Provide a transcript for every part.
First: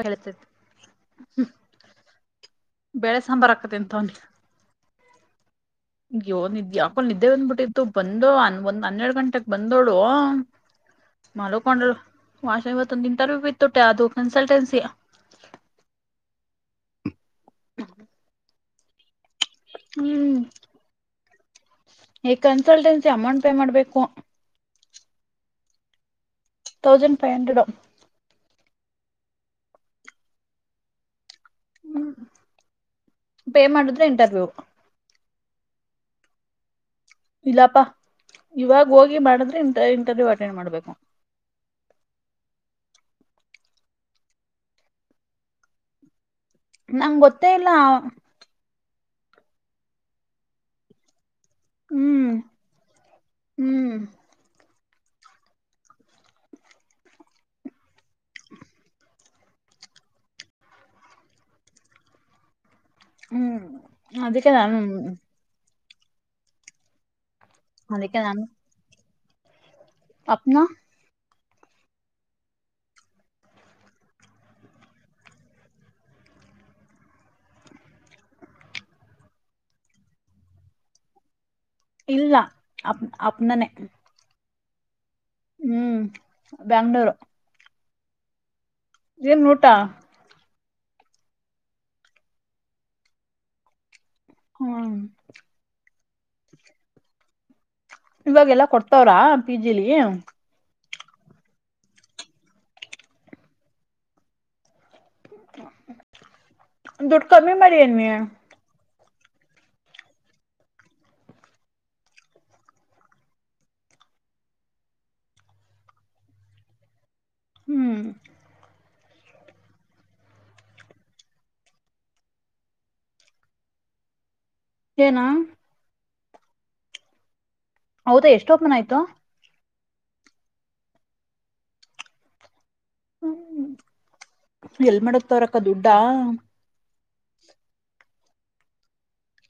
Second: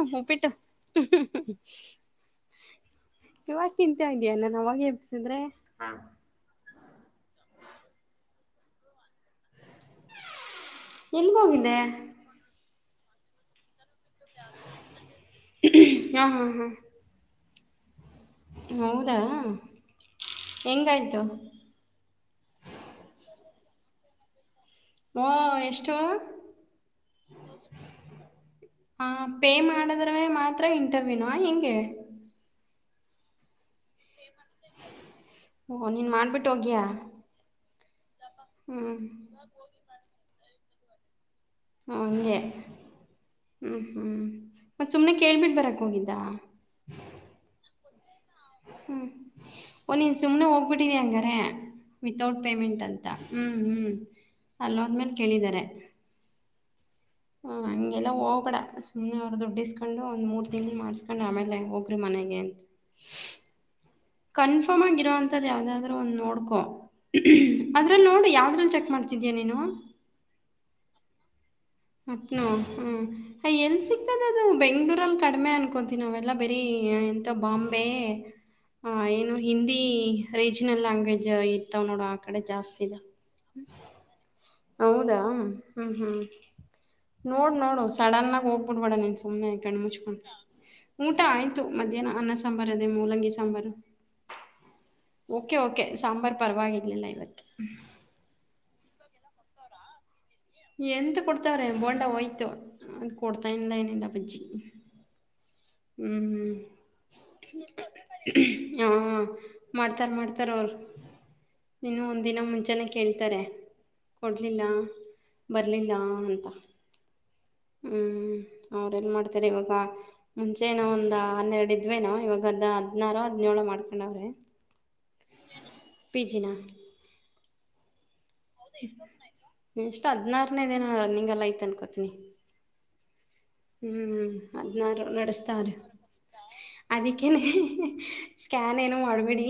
ಉಹೂ ಉಪಿಟ್ಟು ಅಹ್ ಹ್ಹ ಬೆಳೆ ಸಾಂಬಾರ್ ಇವಾಗ ಹಾಕತೇನ್ ತಿಂತ್ಯ ಅಂದಿಯಾ ನಾನ್ ಅವಾಗೆ. ಸಿಂದ್ರೆ. ಗ್ಯೋ ನಿಂದ್ಯಾ ಯಾಕೊ ನಿದ್ದೆ ಬಂದ್ಬಿಟ್ಟಿತ್ತು ಬಂದು ಅನ್. ಒಂದ ಹನ್ನೆರಡ ಗಂಟ್. ಟ್ಟಕ್ ಬಂದೋವ್ಳು ಎಲ್ಗೋಗಿದ್ದೆ ಮಲಕೊಂಡಲ್ ವಾಷ ಐವತ್ತ. ತೊಂದಿದ ತರು ಬಿಟ್ಟುತ್. ತ್ತಾ ಅದು ಕನ್ಸಲ್ಟೆನ್ಸಿ. ಹಾ ಹಾ [unintelligible] ಹೌದ್. ತ್ತಾ ಹೆಂಗ ಆಯ್ತು. ಎ ಕನ್ಸಲ್ಟೆನ್ಸಿ ಅಮೌಂಟ್ ಪೇ ಮಾಡ್ಬೇಕು. ಓ ಎಷ್ಟೋ. ಥೌಝಂಡ್ ಫೈ ಹಂಡ್ರೆಡೊ. ಆ ಪೇ ಮಾಡದ್ರವೆ ಮಾತ್ರ ಇಂಟರ್ ವಿನ್. ನಾ ಹೆಂಗೆ. ಹ್ಮ್ ಪೇ ಮಾಡಿದ್ರೆ ಇಂಟರ್ವ್ಯೂ. ಓ ನೀನ್ ಮಾಡ್ಬಿಟ್ಟು ಓಗ್ಯಾ. ಲ್ಲಪಾ. ಇವಾಗ ಹೋಗಿ ಮಾಡಿದ್ರೆ ಇಂಟರ್ ಇಂಟರ್ವ್ಯೂ ಅಟೆಂಡ್ ಮಾಡ್ಬೇಕ್. ಹಂಗೆ ಹ್ಮ ಹ್ಮ್ ಮತ್ತ ಸುಮ್ನೆ ಕೇಳ್ಬಿಟ್ಟ ಬರಾಕ್ ಹೋಗಿದ್ದಾ. ನಂಗ ಗೊತ್ತೇ ಇಲ್ಲಾವ. ಹ್ಮ್ ಒಂನ್ನಿವ ಸುಮ್ನೆ ಹೋಗ್ಬಿಟ್ಟಿದಿ ಹಂಗಾರೆ. ಹ್ಮ್ ವಿಥೌಟ್ ಪೇಮೆಂಟ್ ಅಂತಾ ಅಹ್ಮ್ ಹ್ಮ್. ಅಲ್ಲ್ ಹೊದ್ಮೇಲ ಕೇಳಿದ್ದಾರೆ. ಓ ಹಂಗ್. ಎಲ್ಲಾ ಹೋಬೇಡಾ ಸುಮ್ನೇ. ಆ ದುಡ್ಡ ಇಸ್ಕೊಂಡು ಒಂದು ಮೂರು ತಿಂಗ್ಲ ಮಾಡಸ್ಕೊಂಡು ಆಮೇಲೆ ಹೋಗ್ರಿ ಮನೆಗೆ ಅಂತ್. ಹ್ಮ್ ಅದಕ್ಕೆ ನಾನು ಕನ್ಫರ್ಮ್ ಆಗಿರರುವಂತದ್ ಯಾವ್ದಾವ್ದ ಒಂದ ನೊಡ್ಕೋ ಅದ್ರಲ್ ನೋಡಿ ಯಾವ್ದ್ರಲಿ ಚೆಕ್ ಮಾಡ್ತ ತಿದೆ ನೀನು ಅಪ್ನಾ ಅಪ್ನಾ ಹ್ಮ್ಯ ಎಲ್ಲಿ ಸಿಕ್ಕದ ಅದು ಬೆಂಗ್ಳೂರಲ್ಲಿ ಕಡಿಮೆ ಅನ್ಕೊಂತೀವಿ ನಾವೆಲ್ಲ ಬರಿ ಎಂತ ಬಾಂಬೆ ಆ ಏನು ಹಿಂದಿ ರೀಜನಲ್ ಲ್ಯಾಂಗ್ವೇಜ್ ಇ ಇಲ್ಲಾ ಅಪ್ ಅಪ್ನಾನನೆ. ಅ ಹ್ಮ್ ಹ್ಮ್ ಬ್ಯಾಂಗ್ಳೂರು ನೋಡ್ ನೋಡು ಸಡನ್ನಾಗ ಹೋಗ್. ನೋಡಬ್ಯಾಡ್ ನಿ ಏನ್ ಸುಮ್ನೆ ಇ ಊಟ ಕಣ್ ಮುಚ್ಚುಕೊ ಊಟಾ ಆಯ್ತು ಮಧ್ಯಾಹ್ನ ಅನ್ನ ಸಾಂಬಾರ್ ಅದೇ ಮೂಲಂಗಿ ಸಾಂಬಾರು. ಹ್ಮ್ ಓಕೆ ಓಕೆ ಸಾಂಬಾರ್ ಪರವಾಗಿವಾಗಿರ್ಲಿಲ್ಲ ಇವತ್ [inaudible] ಇವಾಗೆಲ್ಲಾ ಕೊಡ್ತವ್ರಾ ಪಿ ಜಿಲಿ ಎಂತ ಕೊಡ್ತಾವ್ರೆ ಬೋಂಡಾ ಹೋಯ್ತು ಅ ಕೊಡ್ತಾ ಇಲ್ಲ ಏನ್ ಇಲ್ಲ ಬಜಿ ದುಡ್ ಕಮ್ಮಿ ಮಾಡಿ ಅನ್ನಿ ಹಾಂ ಮಾಡ್ತಾರೆ ಮಾಡ್ತಾರೆ ಅವರು ಇನ್ನ ಒಂದಿನ ಮುಂಚಾನೇ ಕೇಳ್ತಾರೆ ಕೊಡಲಿಲ್ಲಾ ಬರಲಿಲ್ಲಾ ಅಂತಾ. ಹ್ಮ್ ಹೌ ಏನ್ ಮಾಡ್ತಾರೆ ಇವಾಗಾ ಮುಂಚೆ ನೋ ಒಂದ್ ಹನ್ನೆರಡು ಇದ್ವೇನೋ ಇವಾಗ ಅದ್ ಹದ್ನಾರು ಹದ್ನೇಳು ಮಾಡ್ಕೊಂಡವ್ರೇ. ಏನ ಪಿ ಜಿ ನಾ ಹೌದಾ ಎಷ್ ಟೋಪ್ನ್ ಆಯ್ತು ಇಷ್ಟು ಹದ್ನಾರನೇ ದೇನ ರನ್ನಿಂಗ್ ಎಲ್ಲಾ ಐತ ಅನ್ಕೋತನಿ. ಹ್ಮ್ ಹ್ಮ್ ಎಲ್ ಅದ್ನಾರು ಮಾಡಕ್ತವ್ರಕ್ಕ ನಡೆಸ್ತಾವ್ರೇ ದುಡ್ಡಾ ಅದಕ್ಕೇನೆ ಸ್ಕ್ಯಾನ್ ಏನು ಮಾಡ್ಬಿಡಿ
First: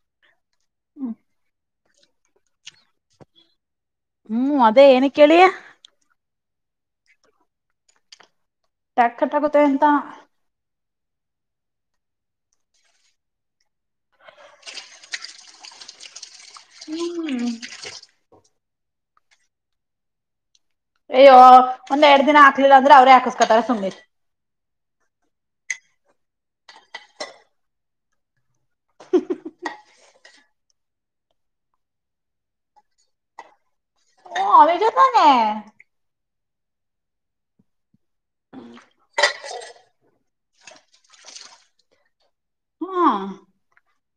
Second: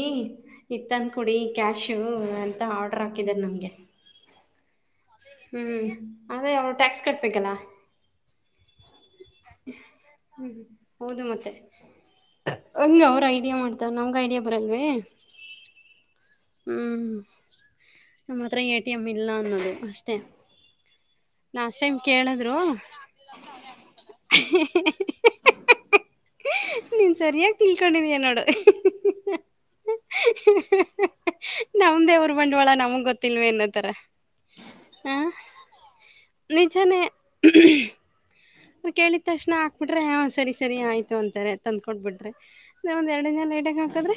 ಇತ್ತಂದ ಕೊಡಿ ಕ್ಯಾಶ್ ಶೂ ಎಂತ ಆರ್ಡರ್ ಹಾಕಿದ್ದಾರೆ ನಮಗೆ ಹ್ಮ್ ಅದೇ ಏನಕ್ ಕೇಳಿ ಅದೆ ಅವು ಟ್ಯಾಕ್ಸ್ ಕಟ್ ಬೇಕಲ್ಲಾ. ಟ್ಯಾಕರ್ಟಕತ ಎಂತಾ ಹೌದು ಮತ್ತೆ ಹಂಗ ಅವರು ಐಡಿಯಾ ಮಾಡ್ತಾರ ನಮ್ಗೆ ಐಡಿಯಾ ಬರಲ್ವೇ ಹ್ಮ್ ನಮ್ಮತ್ರ ಏಟ್. ಟಿಮ್ ಇಲ್ಲಾ ಅನ್ನೋದು ಅಷ್ಟೇ. ಏ ಯೂ ಲಾಸ್ಟ್ ಟೈಮ್ ಒಂದ್ ಎರಡ್ ದಿನ ಕೇಳಿದ್ರು ಹಾಕ್ಲಿಲ್ಲ ಅಂದ್ರೆ ಅವ್ರೇ ಹಾಕಿಸಸ್ಕೊತಾರ ಸುಮ್ಮೀರ್. ನೀನ್ ಸರಿಯಾಗಿ ತಿಳ್ಕೊಂಡಿದಯ ನೋಡು ನಮ್ದೇವರು ಬಂಡವಾಳ ನಮಗ್ ಗೊತ್ತಿಲ್ವ ನ್ನೋತರಾ. ಹೂ ಅವೆಜಾ ತಾನೇ. ನಿಜನೆ ನೀವ್ ಕೇಳಿದ ತಕ್ಷಣ ಹಾಕ್ಬಿಟ್ರೆ ಹಾ ಸರಿ ಸರಿ ಆಯ್ತು ಅಂತಾರೆ ತಂದ್ಕೊಟ್ಬಿಟ್ರೆ ಇ ಒಂದು ಹ್ಮ್ ಎರಡು ದಿನ ಲೇಟಾಗಿ ಹಾಕದ್ರೆ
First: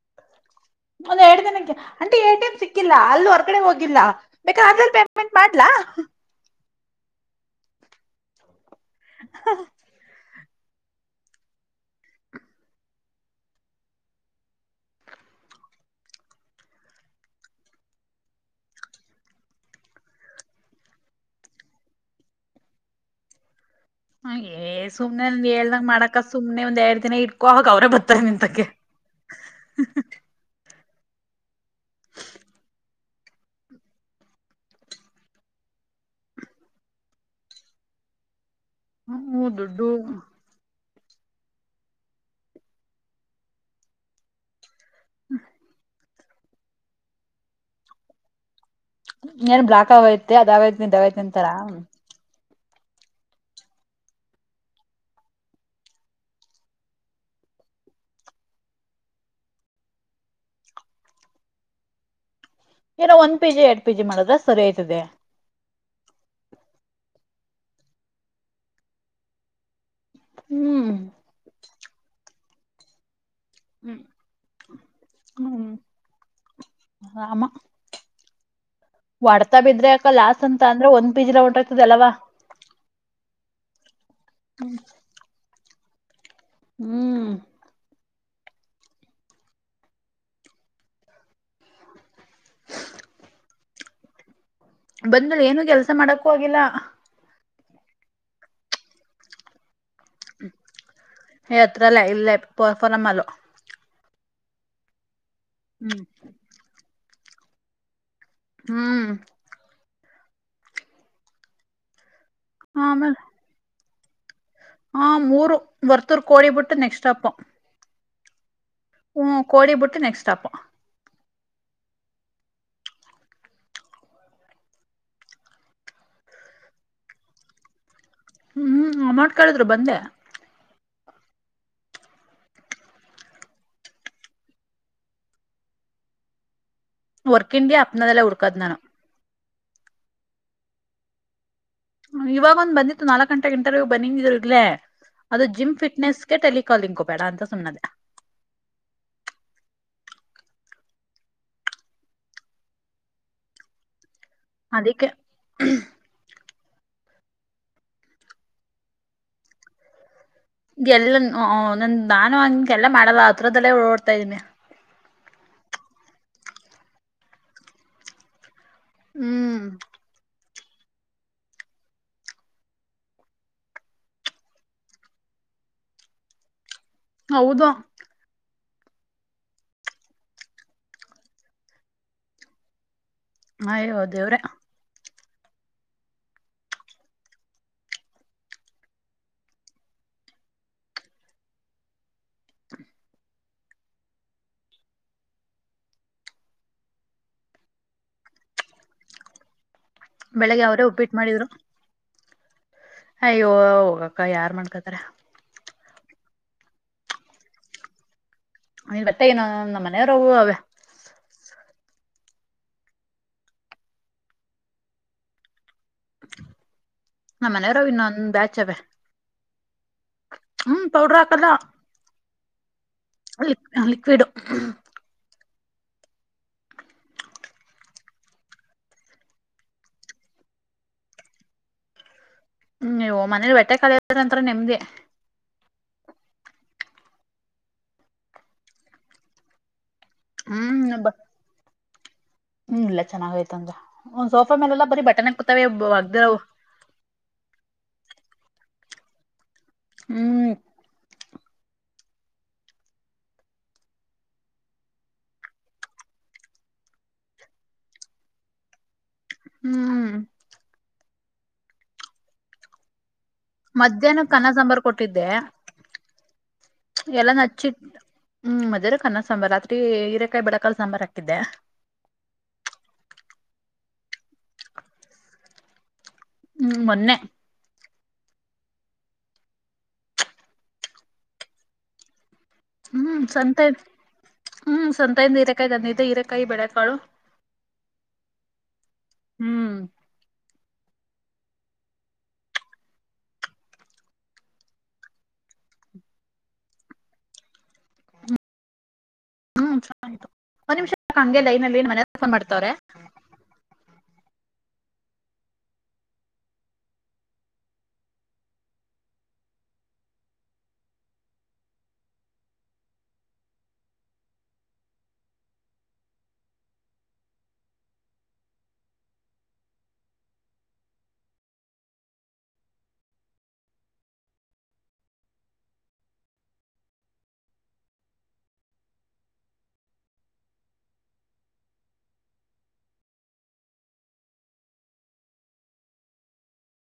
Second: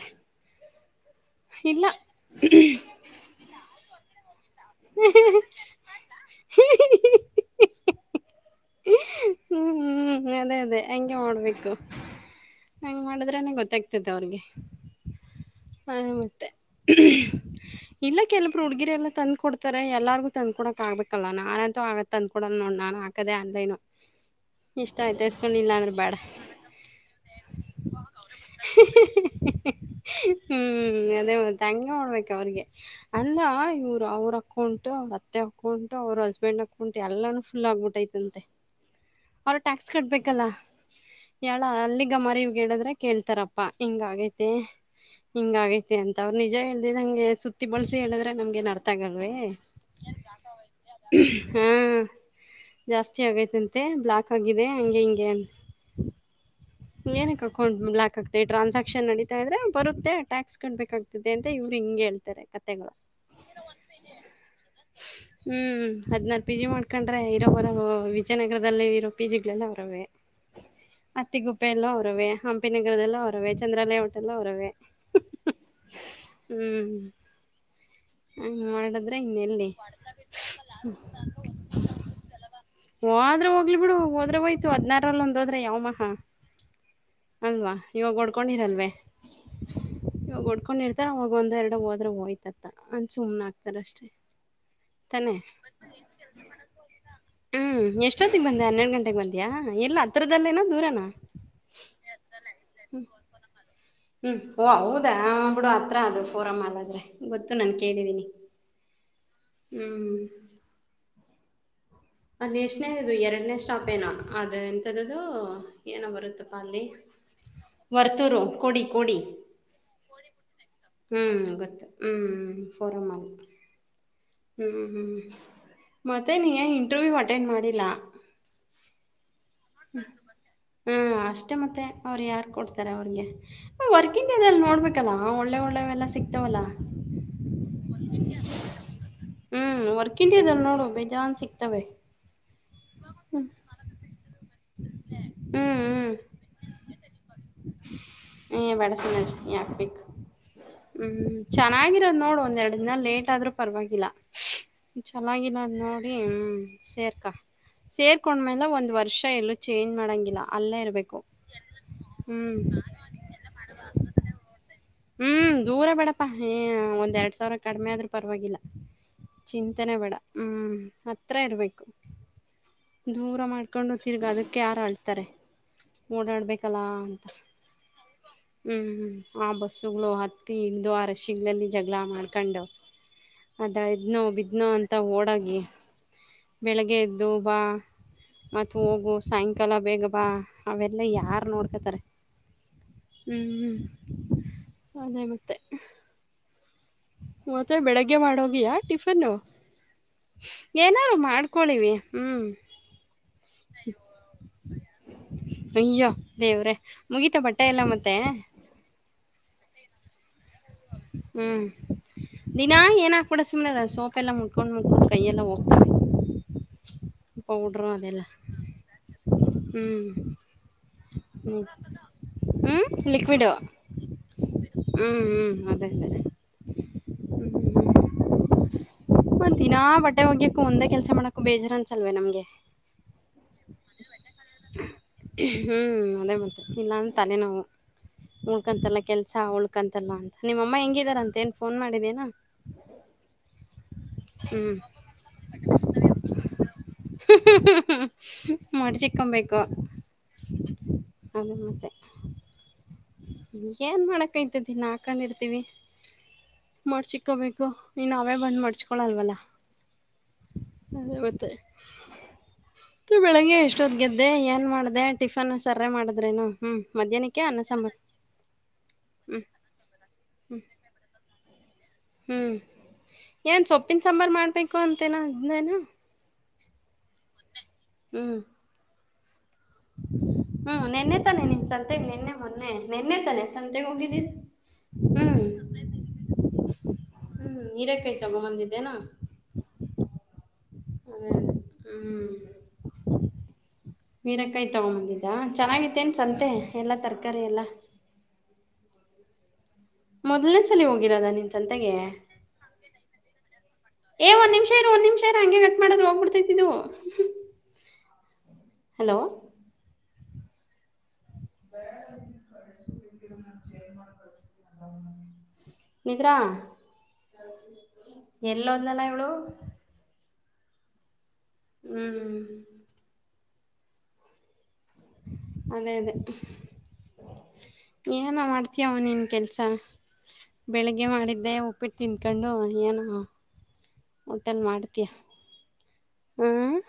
ಇಲ್ಲಾ ಸಿಕ್ಕಿಲ್ಲಾ ಅಲ್ ಹೊರಗಡೆ ಹೋಗಿಲ್ಲಾ. ಬೇಕ ಆನ್ಲೈನ್ ಪೇಮೆಂಟ್ ಮಾಡ್ಲಾ ಹ್ಮ್ [inaudible] ಹ್ಮ್ ಅದೇ ಅದೇ ಅಂಗೇ ಮಾಡಬೇಕು ಅಂಗ್ ಮಾಡಿದ್ರ ಗೊತ್ತಾಗ್ತತೆ ಅವ್ರಿಗೆ ಹ ಮೆ ಇಲ್ಲಾ ಕೆಲಪರು ಹುಡುಗಿರೆ ಎಲ್ಲ ತಂದು ಕೊಡ್ತ ತ ಎಲ್ಲರಿಗು ತಂದ್ಕಡೊಕ್ ಆಗ್ಬೇಕಲ್ಲ ನಾನ ಅಂತೂ ಆಗತ್ತ ತಂದಕ ಕೊಡಲ್ಲ ನೋಡ್ ನಾನ್ ಹಾಕದೇ ಆನ್ಲೈನ್. ಏ ಸುಮ್ನೆ ಒಂದ ಏಳ್ದದಂಗ್ ಬೇಡ ಮಾಡಕ ಸುಮನೆ ಒಂದ್ ಎರಡ್ ದಿನ ಇಟ್ಕೋ ಅವಾಗ್ ಅವ್ರೇ ಬತಾರ ನಿಂತಕ್ಕೆ ಹ್ಮ್ ಅದೇ ಮತ್ ತಂಗೆ ಮಾಡ್ಬೇಕ ಅವ್ರಿಗೆ ಅಲ್ಲಾ ಇವ್ರು ಅವ್ರ ಅಕೌಂಟು ಅವ್ರ್ ಅತ್ತೆ ಹಾಕ್ಕೊಂಡಟು ಅವ್ರ ಹಸ್ಬೆಂಡ್ ಅಕೌಂಟು ಎಲ್ಲಾನು ಫುಲ್ ಆಗಬಿಟ್ಟೈತಂತೆ ಹ್ಮ ಹ್ಮ ದುಡ್ಡು ಯಳ ಅಲ್ಲಿ ಗ ಮರಿವ್ಗೆಡದ್ರೆ ಕೇಳ್ತಾರಪ್ಪಾ ಹಿಂಗ ಆಗೈತಿ ಹಿಂಗ ಆಗೈತಿ ಅಂತ್ ಅವ್ರು ನಿಜಾ ಹೇಳ್ದ ನಂಗೆ ಸುತ್ತಿ ಬಳಸಿ ಹೇಳಿದ್ರೆ ನಮಗೆನು ಅರ್ಥ ಆಗಲ್ವೇ ಏನ್ ಬ್ಲಾಕ್ ಆಯೈತೆ ಅದ ಅವೈತ್ ಇದ ಅವೈತಿ ಅಂತರ ಹಾ ಜಾಸ್ತಿ ಆಗೈತಂತೆ ಬ್ಲಾಕ್ ಆಗಿದೆ ಹಂಗೆ ಹಿಂಗೆ ಏನಕ್ ಅಕೌಂಟ್ಲಾಕ್ ಆಗ್ತದೆ ಟ್ರಾನ್ಸಾಕ್ಷನ್ ನಡಿತಾ ಇದ್ರೆ ಬರುತ್ತೆ ಟ್ಯಾಕ್ಸ್ ಕಟ್ಬೇಕಾಗ್ತಿದೆ ಅಂತ ಇವ್ರು ಹಿಂಗೆ ಹೇಳ್ತಾರೆ ಕತೆೆಗಳು ಏನೋ ಒಂದ್ ಪಿ ಜಿ ಎರಡ್ ಪಿ ಜಿ ಮಾಡಿದ್ರೆ ಸರಿ ಓಯ್ತದೆ ಹಾದ್ನಾರ್ ಪಿ ಜಿ ಮಾಡ್ಕೊಂಡ್ರೆ ಇರೋವರವು ವಿಜಯನಗರದಲ್ಲಿ ಇರೋ ಪಿ ಜಿ ಗಳೆಲ್ಲ ಅವರವೇ ಹ್ಮ್ ತೀ ಗುಪ್ಪೆ ಎಲ್ಲ ಅವ್ರವೇ ಹಮ್ ಪಿ ನಗರದ್ದೆಲ್ಲಾ ಅವ್ರವೇ ಹ್ಮ್ ಚಂದ್ರಾಲಯ ಹೋಟೆಲ್ಲ ಅವರವೇ ಹ್ಮ್ ಹ್ಮ್ ಆರಾಮ ಹಂಗ್. ಮಾಡದ್ರೆ ಹೊಡ್ತಾ ಹಿನ್ನೆಲ್ಲಿ ಬಿದ್ರೆ ಅಕ್ಕ ಲಾಸ್ ಅಂತ ಅಂದ್ರೆ ಒಂದ್ ಪಿ ಜಿಲ ಹೊಂಟೋಯ್ತದ ಅಲ್ಲವಾ ಹ್ವಾದ್ರ ಹೋಗ್ಲಿ ಬಿಡು ಹೋದ್ರೆ ಹೋಯ್ತು ಅದ್ನಾರ್ರಲ್ಲ ಒಂದು ಹೋದ್ರೆ ಯಾವ್ ಮ್ಹಾ. ಹ್ಮ್ ಹ್ಮ. ಅಲ್ವಾ. ಇವಾಗ ಓಡ್ಕೊಂಡಿರಲ್ವೇ ಇವಾಗ ಹೊಡ್ಕೊಂಡಿರ್ತಾರ ಅವಾಗ ಒಂದ ಎರಡು ಹೋದ್ರೆ ಹೋಯ್ತ. ತ್ತಾ ಅಂದ್ ಸುಮ್ನಾಕ್ತಾರ್ ಅಷ್ಟೇ. ತಾನೆ ಬಂದರ್ರು ಏನು ಕೆಲ್ಸಾ ಮಾಡಕ್ಕೂ ಆಗಿಲ್ಲ. ಹ್ಮ್ ಎಷ್ಟೊತ್ತಿಗೆ ಬಂದ್ಯಾ ಹನ್ನೆರಡ ಗಂಟೆಗೆ ಬಂದಿಯಾ ಇಲ್ಲಾ ಹತ್ರದಲ್ಲಿನ ದೂರೆನಾ. ಎ ಹತ್ರಲ್ಲೆ ಇಲ್ಲೆ ಪ ಪಫನ್ನ ಮಾಲು. ಹ್ಮ ಹೊವಾ ಹೌದಾ. ಹಾ ಬಿಡು ಹತ್ರ ಹ್ಮ್ ಅದು ಫೋರಮ್ ಮಾಲ್ಲಾದ್ರೆ. ಗೊತ್ತು ನಾನ್ ಕೇಳಿದ್ದೀನಿ. ಹ್ಮ್. ಅಹ್ಮ್. ಅದ್ನೆಷನೇಯದು ಆಮೇಲೆ ಎರಡನೇಸ್ಟಾಪ್. ಪೇನಾಕ್. ಅದೆ ಎಂಥದ ಹ ಅದು ಮೂರು ಏನೋ ವರ್ತೂರ್ ಕೋಡಿ ಬರುತ್ತಪ್ಪಾ ಬಿಟ್ಟು ಅಲ್ಲಿ. Next stop Varthur. ಕೋಡಿ ಕೋಡಿ ಹ್ಮ ಕೊಡಿ ಬುಟ್ಟು ನೆಕ್ಸ್ಟ್ ಸ್ಟಾಪು. ಹೂಂ ಗೊತ್ತು ಹೂಂ ಫೋರಮ್ಲ್ ಹ್ಹೂ ಹ್ಹ ಮತ್ತೆ ನೀ ಇ ಎ. ಟುವ್ಯೂ ಅಟೆಂಡ್ ಮಾಡಿಲ್ಲಾ. ಹ್ಮ್ ಹ್ ಅಮೌಂಟ. ಕಳದ್ರು ಬಂದ್ಯಾ. ಹ್ಮ್ ಅಷ್ಟೇ ಮತ್ತೆ ಅವ್ರ ಯಾರ್ ಕೊಡ್ತಾರೆ ಅವ್ರಿಗೆ ಅ ವರ್ಕಿಂಗ್ ಇದ ಎಲ್ಲ ನೋಡ್ಬೇಕ ಅಲ್ಲಾ ಒಳ್ಳೆ ಒಳ್ಳೆವೆ ಎಲ್ಲಾ ಸಿಗ್ತಾವಲ್ಲಾ. ವರ್ಕ್ ಇಂದಿ ಅಪ್ನಾದೆಲ್ಲ ಹುಡಕದ್ ನಾನು. ಹ್ಮ್ ವರ್ಕ್ ಇಂಡಿಯಾದಲ್ ನೋಡು ಬೇಜಾನ್ ಸಿಕ್. ಇವಾಗೊಂದ್ ಬಂದಿತ್ತು ನಾಲ್ಕ್ ಗಂಟೆಗಿಂತಲು ಬಿನ್ನಿಂಗ ಇದ್ರುಲ್ಲೇ. ಅ್ಯ ಅದು ಹ್ಞೂ ಜಿಮ್ ಹ್ಞೂ ಫಿಟ್ನೆಸ್ಗೆ ಟೆಲಿಕಾಲಿಂಕೂ ಬ್ಯಾಡಾ ಅಂತ ಸುಮ್ನ ನಾದ್ಯಾ. ಏ ಬೇಡ ಸುಮ್ಮನೆ ಯಾಕೆ ಬೇಕು ಹ್ಮ್ ಚೆನ್ನಾಗಿರೋದ್ ನೋಡು ಒಂದ್ ಎರಡ ದಿನಾ ಲೇಟ್ ಆದ್ರೂ ಪರವಾಗಿಲ್ಲಾ. ಅದಕ್ಕೆ ಛೆನ್ನಾಗಿಲ್ಲದು ನೋಡಿ ಮ್ ಸೇರ್. ಕ್ಕಾ ಸೇರ್ಕೊಂಡ್ಮೇಲೆ ಒಂದ್ ವರ್ಷ ಎಲ್ಲೊಹಿ. ಚೇಂಜ್ ಮಾಡಂಗ ಇಲ್ಲಾ. ಗೆಲ್ಲ ನಂದ ನಾನು ಹಂಗೆಲ್ಲ ಮಾಡಲ್ಲ ಆತ್ರರದಲ್ಲೇ ಓಡ್ತಾ ಇದೀನಿ. ಹ್ಮ್ ದೂರ ಬೇಡಪಾ ಯಿ ಒಂದ್ ಎರಡ್ ಸಾವಿರ ಕಡಿಮೆ ಆದ್ರೂ ಪರವಾಗಿಲ್ಲ. ಹ್ಮ್ ಚಿಂತನೆ ಬೇಡ. ಹ್ಞ ಹತ್ರ ಇರಬೇಕು ದೂರ ಮಾಡ್ಕೊಂಡು ತಿರ್ಗ ಅದ ಕ್ಕೆ ಯಾರ ಅಳ್ತಾರೆ ಓಡಾಡ್ಬೇಕ. ಕಲಾ [inaudible] ಹೌದು ಹ್ಮ್ ಹ್ಮ್ ಆ ಬಸ್ಸುಗಳು ಹತ್ತಿ ಇಳ್ದು ಆ ರಶ್ ಜಗಳ ಮಾಡ್ಕಂಡ್. ಅದ ಅಯ್ಯೋ ಇದ್ ನೋ ದೇವ್ರೆ ಬಿದ್ನೋ ಅಂತ ಓಡ. ಹ್ಮ ಬೆಳಗೆದ್ದು ಬಾ ಮತ್ತೆ ಹೋಗು. ಸಾಯಂಕಾಲ ಬೇಗ ಬಾ ಅವೆಲ್ಲ ಯಾರು ನೋಡ್ಕೊತಾರೆ. [inaudible] ಹ್ಮ ಅದೇ ಮತ್ತೆ. ಮತ್ತೆ ಬೆಳಗ್ಗೆ ಮಾಡೋಗಿಯಾ ಟಿಫನ್ನು. ಬೆಳಿಗ್ಗೆ ಅವ್ರೇ ಏನಾರು ಉಪ್ಪಿಟ್ಟು ಮಾಡಿದ್ರು ಮಾಡ್ಕೊಳಿವಿ ಹ್ಮ್. ಅಯ್ಯೋ ಹೋಗಕ್ಕ ಯಾರ್ ಮಾಡ್ಕತರೆ. ಅಯ್ಯೋ ದೇವ್ರೆ ಮುಗೀತಾ ಬಟ್ಟೆ ಎಲ್ಲ ಮತ್ತೆ. ನೀ ಮತ್ತೆ ಏನು ನಮ್ಮ ಮನೆರ್ವು ಅವೇ. ಹ್ಮ್ ದಿನಾ ಏನ ಹಾಕ್ಬಿಡ ಸುಮ್ನೆ ಸೋಪೆಲ್ಲ ಮುಟ್ಕೊಂಡ್ ಮುಟ್ಕೊಂಡ್ ಕೈಯೆಲ್ಲ ಹೋಗ್ತವೆ. ನಮ್ಮ ಮನೆರವು ಪೌಡ್ರು ಅದೆಲ್ಲ ಇನ್ನೊಂದ ಬ್ಯಾಚ್ ಅವೆ ಹ್ಮ್ ಹ್ಮ ಪೌಡ್ರ ಹಾಕಲ್ಲ. ಹ್ಮ ಲಿ ಲಿಕ್ವಿಡು. ಹ್ಮ್ ಹ್ಮ್ ಅದೇ ಅದೇ ಹ್ಮ [inaudible] ಒಂದಿನಾ ಬಟ್ಟೆ ಒಗ್ಯಕು ಒಂದೇ ಕೆಲ್ಸ ಮಾಡಕು ಬೇಜಾರ್ ಅನ್ಸಲ್ವ ನಮ್ಗೆ. ಹ್ಮ್ ನೀವು ಮನೇಲಿ ಬಟ್ಟೆ ಕಾಲ [unintelligible] ನೆಮ್ದಿ. ಹ್ಮ ಅದೇ ಮತ್ತೆ ಇಲ್ಲ ಅಂದ್ ತಲೆೇ ನಾವು ಉಳ್ಕಂತಲ್ಲ ಕೆಲಸ ಉಳ್ಕಂತಲ್ಲ. ನಿಮ್ಮಅಮ್ಮ ಹ್ಮ್ ಹೆಂಗಿದಾರ ಅಂತೆ ಏನ್ ಫೋನ್ ಮಾಡಿ. ಅದೇನ. ಹ್ಮ್ ಇಲ್ಲ ಚೆನ್ನಾಗಯತಂದ ಒಂದ್ ಸೋಫಾ ಹ್ಮ್ ಮೇಲೆಲ್ಲಾ ಬರೀ ಬಟ್ಟೆನೆ ಕುಂತಾವೆ ಒಗ್ದಿರವು. ಹ ಮಡಚಿಕ್ಕೊಂಬೇಕು. ಹ್ಮ್ ಕ [inaudible] ಅದು ಮತ್ತೆ. ಏನ್ ಮಾಡಕ್ಕೈತ ದಿನಾ. ಹಕೊಂಡಿರ್ತೀವಿ ಮಡ್ಸಕ್ಕೋಬೇಕು ಇನ್ನ ಅವೆ ಬಂದು ಮಡ್ಸ್ಕೊಳಲ್ವಲ್ಲ. ಹ್ಮ್. ಅದೇ ಮತ್ತೆ. ಬೆಳಗ್ಗೆ ಎಷ್ಟೊತ್ಗೆದ್ದೆ ಮಧ್ಯಾಹ್ನಕ್ ಅನ್ನ ಏನ್ ಸಾಂಬಾರ್ ಮಾಡ್ದ ಕೊಟ್ಟಿದ್ದೆ ಟಿಫನ್ ಸರ್ರ ಮಾಡಿದ್ರೇನು ಹ್ಮ್ ಎಲ್ಲಾ ಮಧ್ಯಾಹ್ನಕ್ಕೆ ನಚ್ಚಿಟ್ ಅನ್ನಸಾಂಬಾರ್ ಹ್ಮ್. ಈ ಹೀರೆಕಾಯಿ ಬಳಕಾಲ್ ಸಾಂಬಾರ್ಕಿದ್ದೆ. ಹ್ಮ್ ಏನ್ ಸೊಪ್ಪಿನ ಸಾಂಬಾರ್ ಮಾಡ್ಬೇಕು ಅಂತೇನ [unintelligible] ಹ್ಮ್ ಮೊನ್ನೆ ಹ್ಮ್ ಹ್ಮ್ ನೆನ್ನೆ ತಾನೆ ನಿನ್ ಸಂತೆೇಗ್ ನೆನ್ನೆ. ಹ್ಮ್ ತಾನೆ ಸಂತೆ ಸಂತೆಗ್ ಹೋಗಿದ್ದಿದ್ ಹ್ಮ್ ಸಂತೆಯಿಂದ ಹ್ಮ್ ಹೀರೆಕಾಯಿ ತಂದಿದ್ದೆ ಹಿರೆಕಾಯಿ ಬೆಳ ಕಾಳು. ಹ್ಮ್ ಹಿರೆಕಾಯ್ ತೊಗ ಬಂದಿದ್ದೇನ. ಹ್ಮ್ ಅದೇ ಹ್ಞ [inaudible] ಮೀನಕಾಯಿ ತಗೊಂಬಂದಿದ್ದ ಚೆನ್ನಾಗಿತ್ತೇನು ಸಂತೆ ಎಲ್ಲ ತರಕಾರಿ ಎಲ್ಲ. ಹ್ಮ್ ಚ ಗಿತ್ತು ಒಂದ್ ಸಲಿ ನಿಮಿಷ ಕ ಹೋಗಿರೋದ ಹಂಗೆ ನಿನ್ ಲೈನ್ ನಲ್ಲಿ ನಮ್ಮ ಸಂತೆಗೆ ಮನೆ ಫೋನ್ ಮಾಡ್ತವ್ರೆ. ನಿಮಷ ಇರು ಒಂದ ನಿಮಿಷ ಇರು ಹಂಗೆ ಕಟ್ ಮಾಡದ್ರೆ ಹೋಗ್ಬಿಡ್ತತಿದು. ಹಲೋ. [unintelligible] ನಿದ್ರಾ ಏಳೋದ್ಲಾಲ ಇವಳು. ಹ್ಮ್ ಅದೇ ಅದೇ ಏನೋ ಮಾಡ್ತೀಯ ಅವನಿನ ಕೆಲಸ ಬೆಳಿಗ್ಗೆ ಮಾಡಿದ್ದೆ ಉಪ್ಪಿಟ್ಟು ತಿನ್ಕೊಂಡು ಏನೋ ಹೋಟೆಲ್ ಮಾಡ್ತಿ ಹ್ಮ.